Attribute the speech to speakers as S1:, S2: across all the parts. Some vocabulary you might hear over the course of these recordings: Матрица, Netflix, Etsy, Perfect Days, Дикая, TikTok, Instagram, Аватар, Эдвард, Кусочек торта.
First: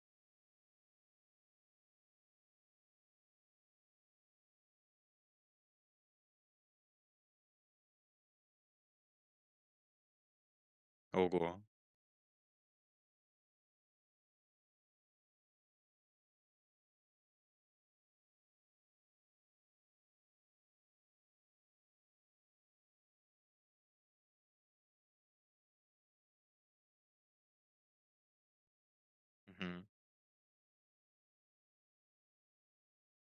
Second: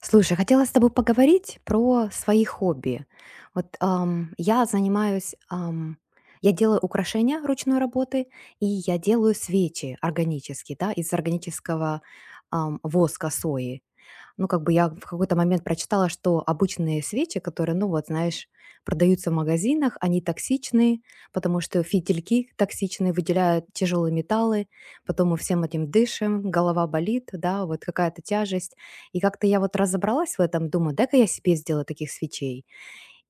S1: Слушай, хотела с тобой поговорить про свои хобби. Вот я занимаюсь, я делаю украшения ручной работы, и я делаю свечи органические, да, из
S2: Ого.
S1: органического воска сои. Ну, как бы я в какой-то момент прочитала, что обычные свечи, которые, ну вот, знаешь, продаются в магазинах, они токсичны, потому что фитильки токсичные, выделяют тяжелые металлы, потом мы всем этим дышим, голова болит, да, вот какая-то тяжесть. И как-то я вот
S2: Мгм.
S1: разобралась в этом, думаю, дай-ка я себе сделаю таких свечей.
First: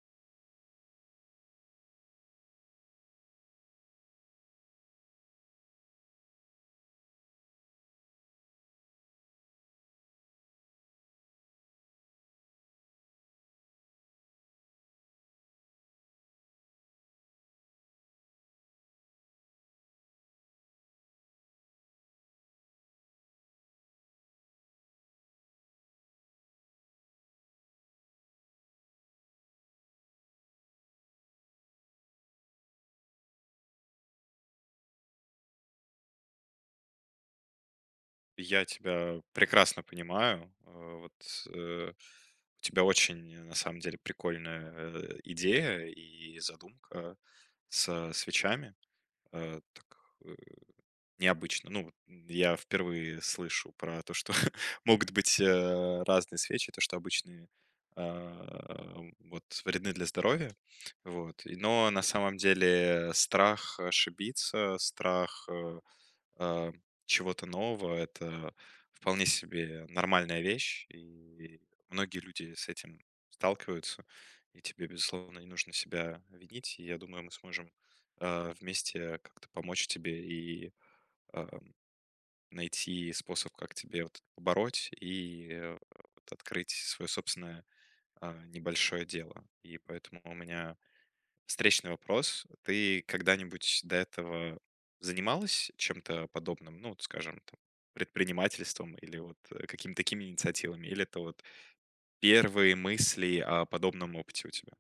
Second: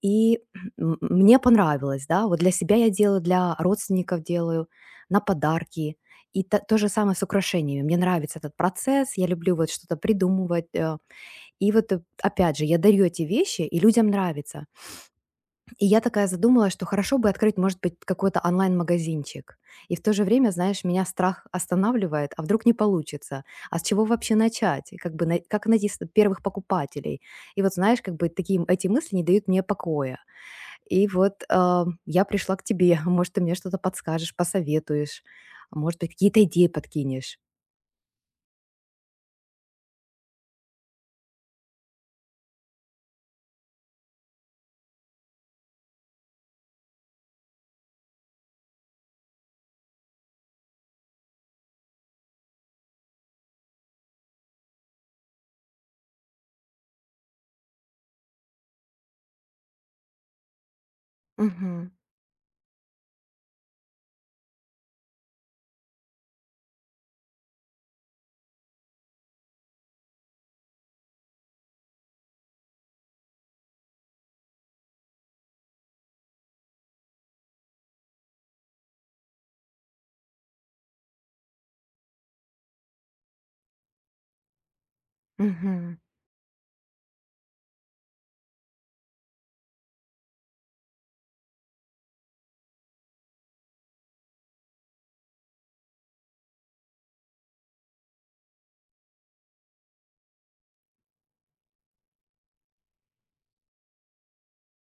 S1: И мне понравилось, да, вот для себя я делаю, для родственников делаю, на подарки – и то же самое с украшениями. Мне нравится этот процесс, я люблю вот что-то придумывать, и вот, опять же, я дарю эти вещи, и людям нравится. И я такая задумалась, что хорошо бы открыть, может быть, какой-то онлайн-магазинчик. И в то же время, знаешь, меня страх останавливает, а вдруг не получится? А с чего вообще начать? И как бы как найти первых покупателей? И вот, знаешь, как бы такие эти мысли не дают мне покоя. И вот, я пришла к тебе. Может, ты мне что-то подскажешь, посоветуешь, а может быть, какие-то идеи подкинешь.
S2: Я тебя прекрасно понимаю. Вот э, у тебя очень, на самом деле, прикольная идея и задумка со свечами. Так э, необычно. Ну, вот я впервые слышу про то, что могут быть разные свечи, то, что обычные вот вредны для здоровья, вот. Но
S1: Мгм.
S2: на самом деле страх ошибиться, страх э, чего-то нового. Это вполне себе нормальная вещь, и многие люди с этим сталкиваются, и тебе, безусловно, не нужно себя винить. И я думаю, мы сможем вместе как-то помочь тебе и э, найти способ, как тебе вот это побороть и
S1: Мгм.
S2: вот открыть свое собственное небольшое дело. И поэтому у меня встречный вопрос. Ты когда-нибудь до этого занималась чем-то подобным? Ну, вот, скажем, там, предпринимательством или вот какими-то такими инициативами? Или это вот первые мысли о подобном опыте у тебя?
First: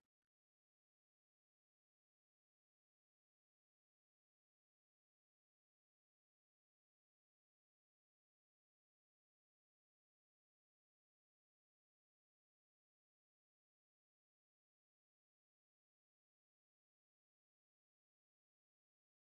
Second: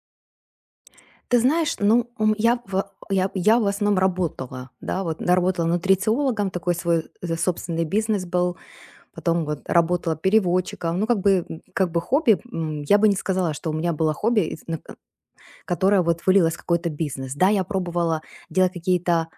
S1: Ты знаешь, ну, я в основном работала, да, вот да, работала нутрициологом, такой свой собственный бизнес был, потом вот работала переводчиком, ну, как бы, как бы хобби, я бы не сказала, что у меня было хобби, которое вот вылилось в какой-то бизнес, да, я пробовала делать какие-то,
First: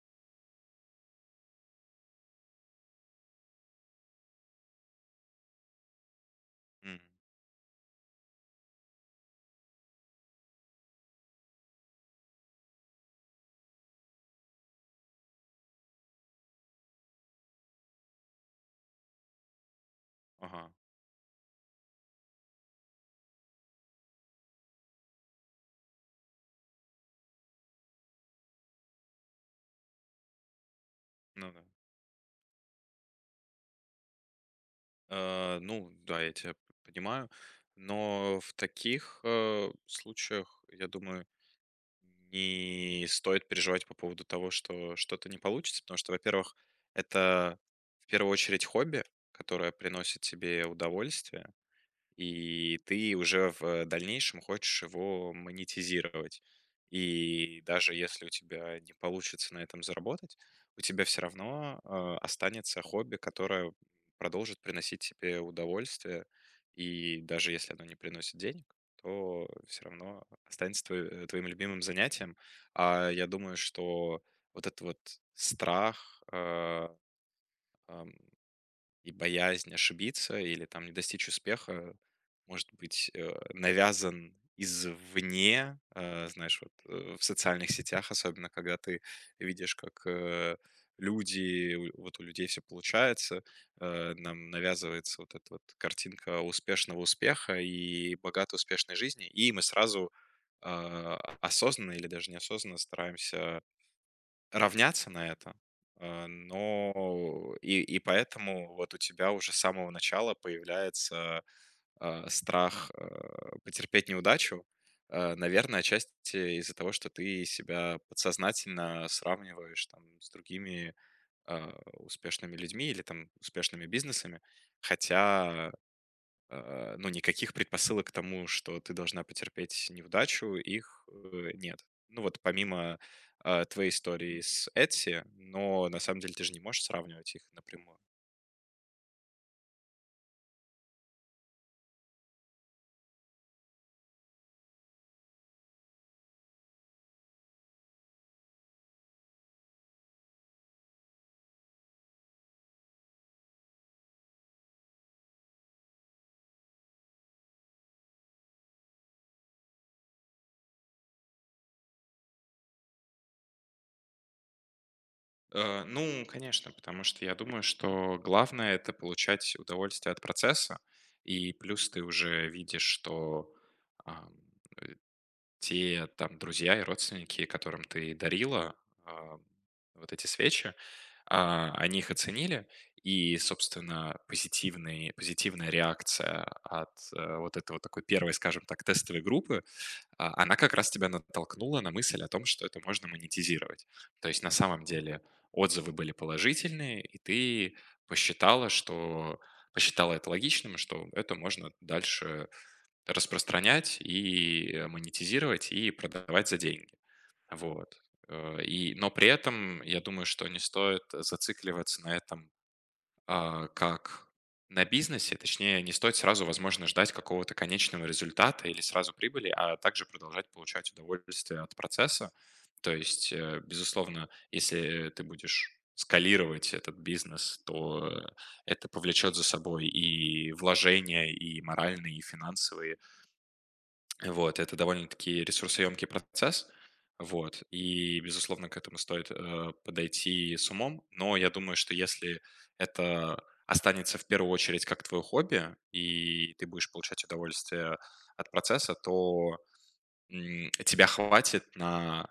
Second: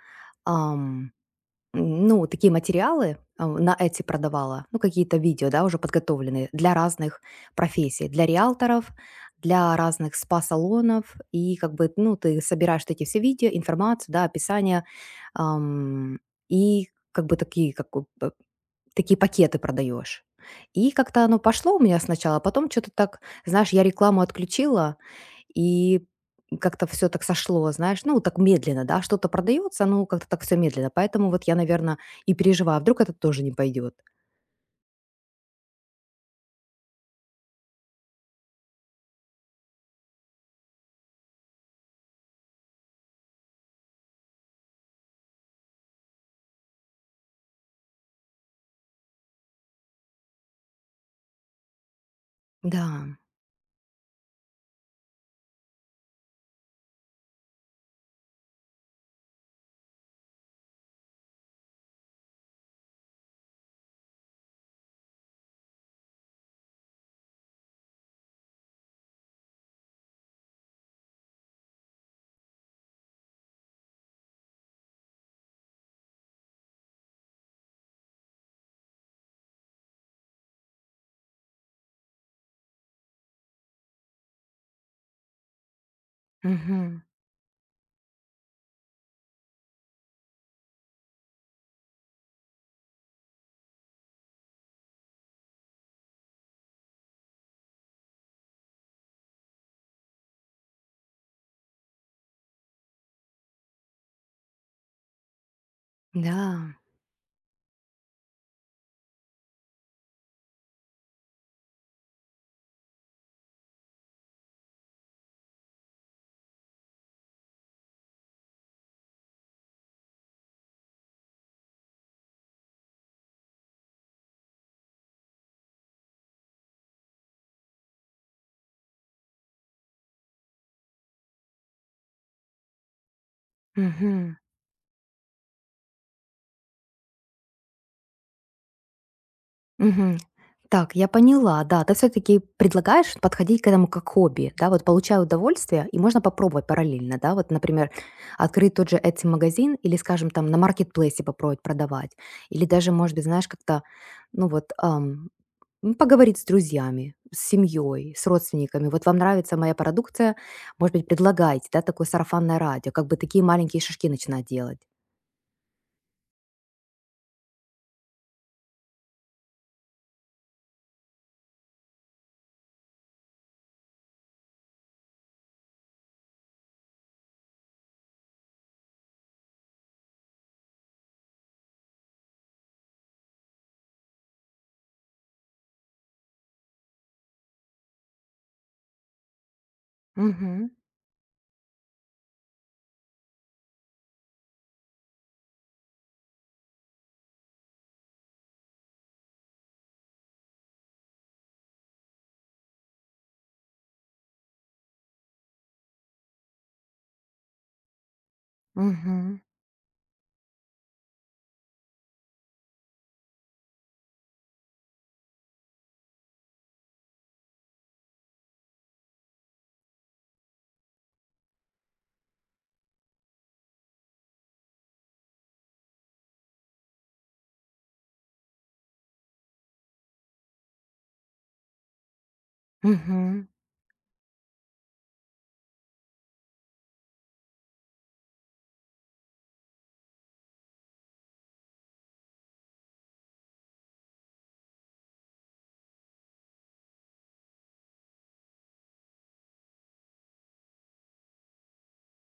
S1: ну, такие материалы, на эти продавала, ну, какие-то видео, да, уже подготовленные для
S2: Мгм.
S1: разных профессий, для риэлторов, для разных спа-салонов. И как бы, ну, ты собираешь вот эти все видео, информацию, да, описание, ам, и как бы такие, э, такие пакеты продаешь.
S2: Ага,
S1: И как-то оно пошло у меня сначала, а потом что-то так, знаешь, я рекламу отключила, и как-то все так сошло, знаешь, ну, так медленно, да, что-то продается, ну, как-то так все медленно. Поэтому вот
S2: ну
S1: я,
S2: да.
S1: наверное, и переживаю, а вдруг это тоже не пойдет.
S2: Ну да, я тебя понимаю, но в таких случаях, я думаю, не стоит переживать по поводу того, что что-то не получится, потому что, во-первых, это в первую очередь хобби, которое приносит тебе удовольствие, и ты
S1: Да.
S2: уже в дальнейшем хочешь его монетизировать. И даже если у тебя не получится на этом заработать, у тебя все равно останется хобби, которое продолжит приносить тебе удовольствие. И даже если оно не приносит денег, то все равно останется твоим любимым занятием. А я думаю, что вот этот вот страх и боязнь ошибиться или там не достичь успеха может быть, навязан извне, знаешь, вот,
S1: Мгм.
S2: в социальных сетях, особенно когда ты видишь, как, люди, у вот у людей все получается, нам навязывается вот эта вот картинка успешного успеха и богатой успешной жизни, и мы сразу, осознанно или даже неосознанно стараемся равняться на это, э,
S1: Да.
S2: но и, и поэтому вот у тебя уже с самого начала появляется страх потерпеть неудачу. Наверное, отчасти из-за того, что ты себя подсознательно сравниваешь там с другими успешными людьми или там успешными бизнесами, хотя ну, никаких предпосылок к тому, что ты должна потерпеть неудачу, их, нет. Ну, вот помимо, твоей
S1: Мгм.
S2: истории с Etsy, но на самом деле ты же не можешь сравнивать их напрямую.
S1: Мгм. Так, я поняла, да. Ты все таки предлагаешь подходить к этому как хобби, да, вот получая удовольствие, и можно попробовать параллельно, да, вот, например, открыть тот же Etsy-магазин или, скажем, там на маркетплейсе попробовать продавать, или даже, может быть, знаешь, как-то, ну вот, ну, поговорить с друзьями, с семьей, с родственниками. Вот вам нравится моя продукция, может быть, предлагайте, да, такое сарафанное радио, как бы такие маленькие шажки начинать делать.
S2: Ну, конечно, потому что я думаю, что главное — это получать удовольствие от процесса. И плюс ты уже видишь, что, те там друзья и родственники, которым ты дарила а, вот эти свечи, они их оценили, и, собственно, позитивная реакция от вот этого такой первой, скажем так, тестовой группы, она
S1: Угу.
S2: как раз тебя натолкнула на мысль о том, что это можно монетизировать. То есть на самом деле отзывы были положительные, и ты посчитала, что посчитала это логичным, что это можно дальше распространять и, монетизировать, и продавать за деньги. Вот. Но при
S1: Угу.
S2: этом, я думаю, что не стоит зацикливаться на этом, как на бизнесе. Точнее, не стоит сразу, возможно, ждать какого-то конечного результата или сразу прибыли, а также продолжать получать удовольствие от процесса. То есть, безусловно, если ты будешь скалировать этот бизнес, то это повлечет за собой и вложения, и моральные, и финансовые,
S1: Угу.
S2: вот, это довольно-таки ресурсоемкий процесс, вот, и, безусловно, к этому стоит, подойти с умом. Но я думаю, что если это останется в первую очередь как твое хобби, и ты будешь получать удовольствие от процесса, то, тебя хватит на,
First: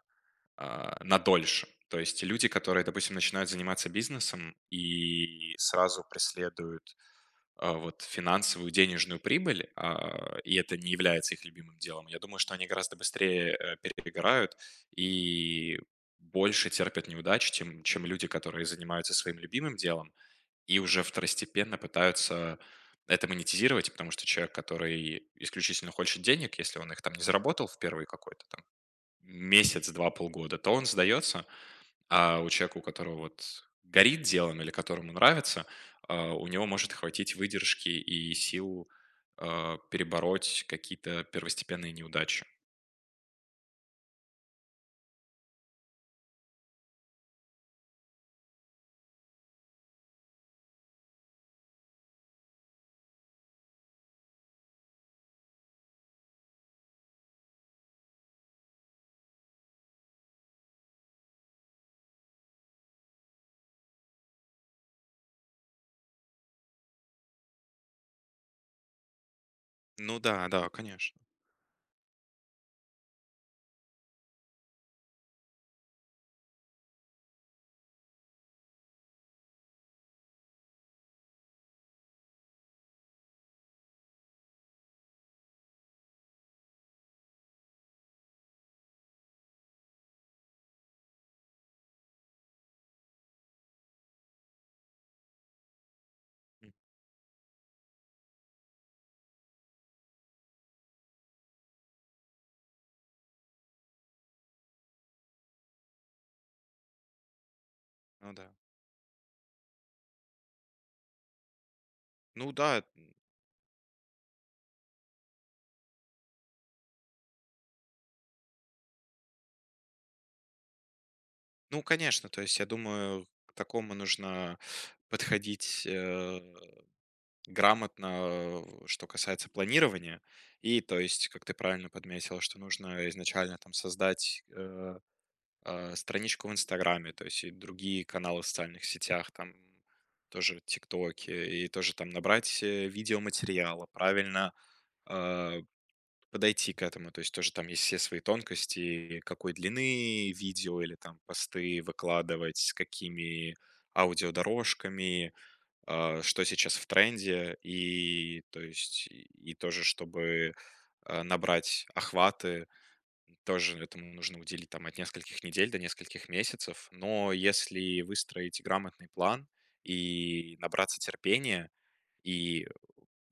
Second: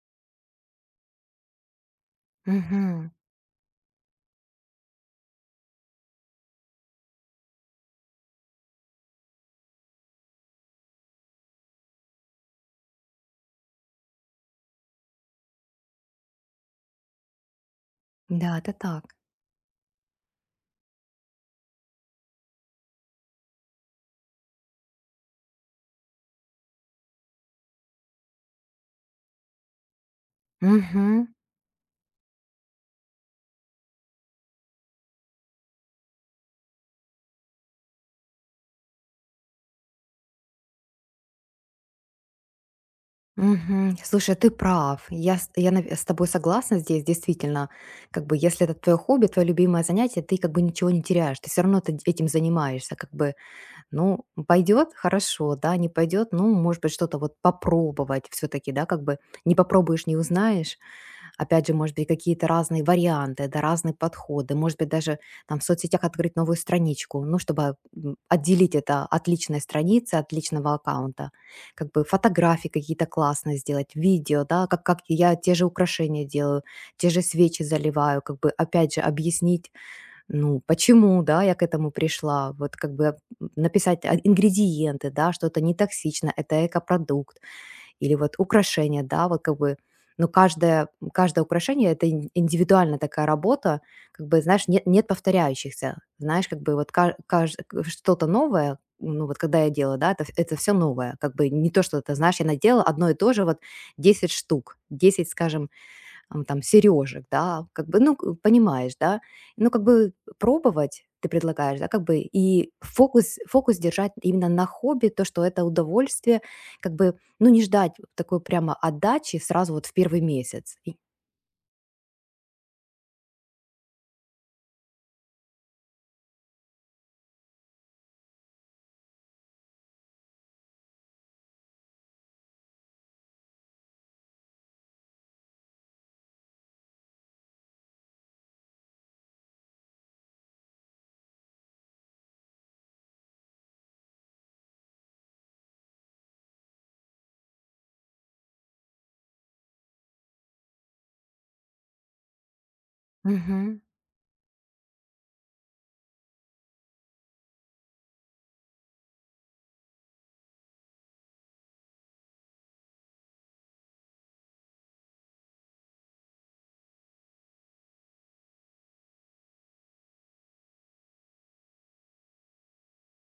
S2: на дольше. То есть люди, которые,
S1: Угу.
S2: допустим, начинают заниматься бизнесом и сразу преследуют вот финансовую, денежную прибыль, и это не является их любимым делом, я думаю, что они гораздо быстрее перегорают и больше терпят неудач, чем люди,
S1: Да,
S2: которые
S1: это так.
S2: занимаются своим любимым делом и уже второстепенно пытаются это монетизировать, потому что человек, который исключительно хочет денег, если он их там не заработал в первый какой-то там месяц, два, полгода, то он
S1: Мгм,
S2: сдается, а у человека, у которого вот горит делом или которому нравится, у него может хватить выдержки и сил перебороть какие-то первостепенные неудачи.
S1: мгм. Слушай, ты прав. Я, с- я нав- с тобой согласна здесь, действительно. Как бы, если это твое хобби, твое любимое занятие, ты как бы ничего не теряешь, ты все равно ты этим занимаешься. Как бы, ну, пойдет, хорошо, да, не пойдет, ну, может быть, что-то вот попробовать все-таки, да, как бы не попробуешь, не узнаешь. Опять же, может быть, какие-то разные варианты, да, разные подходы. Может быть, даже там в соцсетях открыть новую страничку, ну, чтобы отделить это от личной страницы,
S2: Ну
S1: от
S2: да, да,
S1: личного
S2: конечно.
S1: аккаунта. Как бы фотографии какие-то классные сделать, видео, да, как я те же украшения делаю, те же свечи заливаю, как бы, опять же, объяснить, ну, почему, да, я к этому пришла. Вот как бы написать, ингредиенты, да, что это не токсично, это экопродукт, или вот украшения, да, вот как бы, но каждое украшение – это индивидуальная такая работа, как бы, знаешь, нет повторяющихся, знаешь, как бы вот что-то новое, ну, вот когда я делаю, да, это все новое, как бы не то, что, ты знаешь, я надела одно и то же, вот 10 штук, 10, скажем, там сережек, да, как бы, ну,
S2: Ну да.
S1: понимаешь, да, ну, как бы пробовать ты предлагаешь, да, как бы
S2: Ну
S1: и
S2: да,
S1: фокус, фокус держать именно на хобби, то, что это удовольствие, как бы, ну, не ждать такой прямо отдачи сразу вот в первый месяц. И –
S2: ну конечно, то есть я думаю, к такому нужно подходить грамотно, что касается планирования. И то есть, как ты правильно подметила, что нужно изначально там создать страничку в Инстаграме, то есть и другие каналы в социальных сетях, там тоже ТикТоке, и тоже там набрать видеоматериала, правильно э, подойти к этому. То есть тоже там есть все свои тонкости, и какой длины видео или там посты выкладывать, с какими
S1: мгм,
S2: аудиодорожками, что сейчас в тренде, то есть тоже, чтобы набрать охваты, тоже этому нужно уделить там от нескольких недель до нескольких месяцев. Но если выстроить грамотный план и набраться терпения, и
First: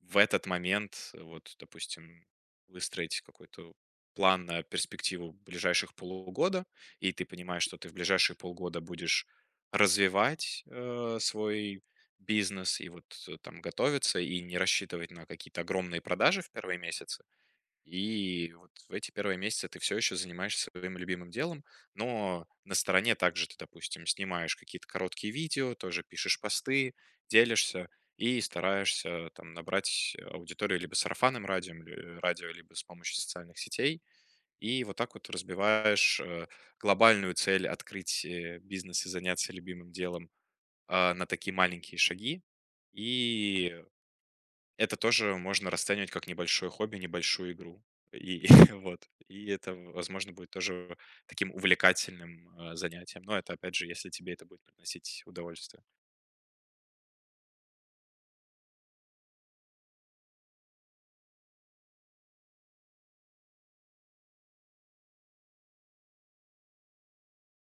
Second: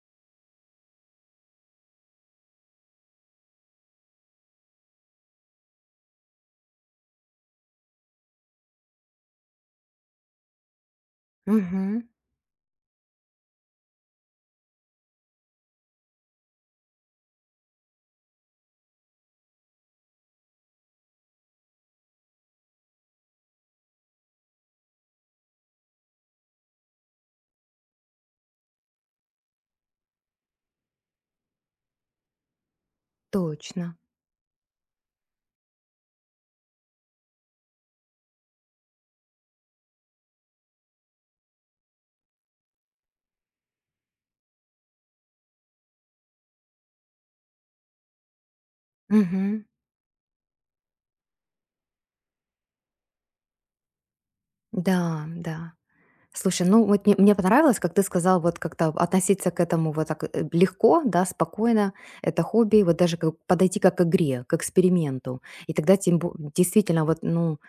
S2: в этот момент, вот, допустим, выстроить какой-то план на перспективу ближайших полугода, и ты понимаешь, что ты в ближайшие полгода будешь развивать свой
S1: мгм,
S2: бизнес и вот там готовиться и не рассчитывать на какие-то огромные продажи в первые месяцы, и вот в эти первые месяцы ты все еще занимаешься своим любимым делом, но на стороне также ты, допустим, снимаешь какие-то короткие видео, тоже пишешь посты, делишься и стараешься там набрать аудиторию либо сарафанным радио либо с помощью социальных
S1: точно.
S2: сетей. И вот так вот разбиваешь глобальную цель открыть бизнес и заняться любимым делом на такие маленькие шаги. И это тоже можно расценивать как небольшое хобби, небольшую игру. И вот. И
S1: Мгм.
S2: это, возможно, будет тоже таким увлекательным, занятием. Но это, опять же, если тебе это будет приносить
S1: Да, да.
S2: удовольствие.
S1: Слушай, ну вот мне понравилось, как ты сказал, вот как-то относиться к этому вот так, легко, да, спокойно, это хобби, вот даже как подойти как к игре, к эксперименту. И тогда тем действительно вот, ну,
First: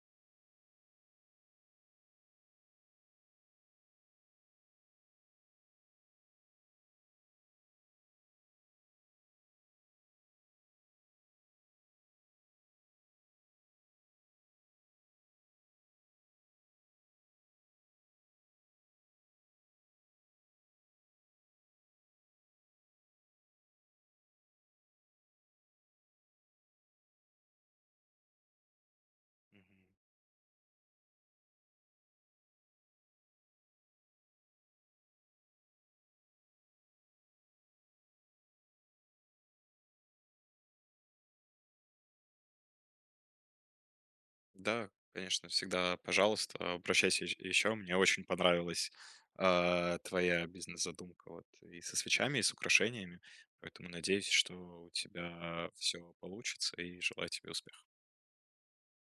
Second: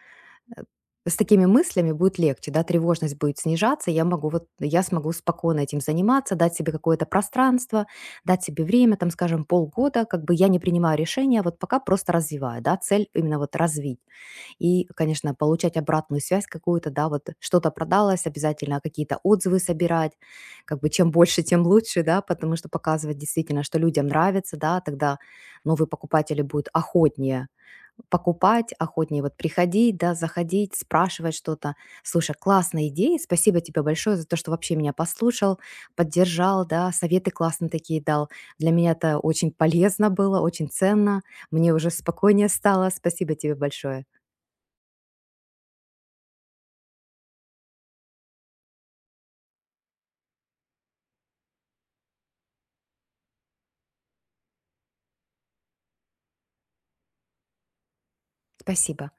S1: Э, с такими мыслями будет легче, да, тревожность будет снижаться, я смогу спокойно этим заниматься, дать себе какое-то пространство, дать себе время, там, скажем, полгода, как бы я не принимаю решения, а вот пока просто развиваю, да, цель именно вот развить. И, конечно, получать обратную связь какую-то, да, вот что-то продалось, обязательно какие-то отзывы собирать, как бы чем больше, тем лучше, да, потому что показывать действительно, что людям нравится, да, тогда новые покупатели будут охотнее покупать охотнее, вот
S2: Мгм.
S1: приходить, да, заходить, спрашивать что-то. Слушай, классная идея, спасибо тебе большое за то, что вообще меня послушал, поддержал, да, советы классные такие дал. Для меня это очень полезно было, очень ценно, мне уже спокойнее стало, спасибо тебе большое.
S2: Да, конечно, всегда, пожалуйста, обращайся еще. Мне очень понравилась, твоя бизнес-задумка вот и со свечами, и с украшениями. Поэтому надеюсь, что у тебя все получится, и желаю тебе успехов.
S1: Спасибо.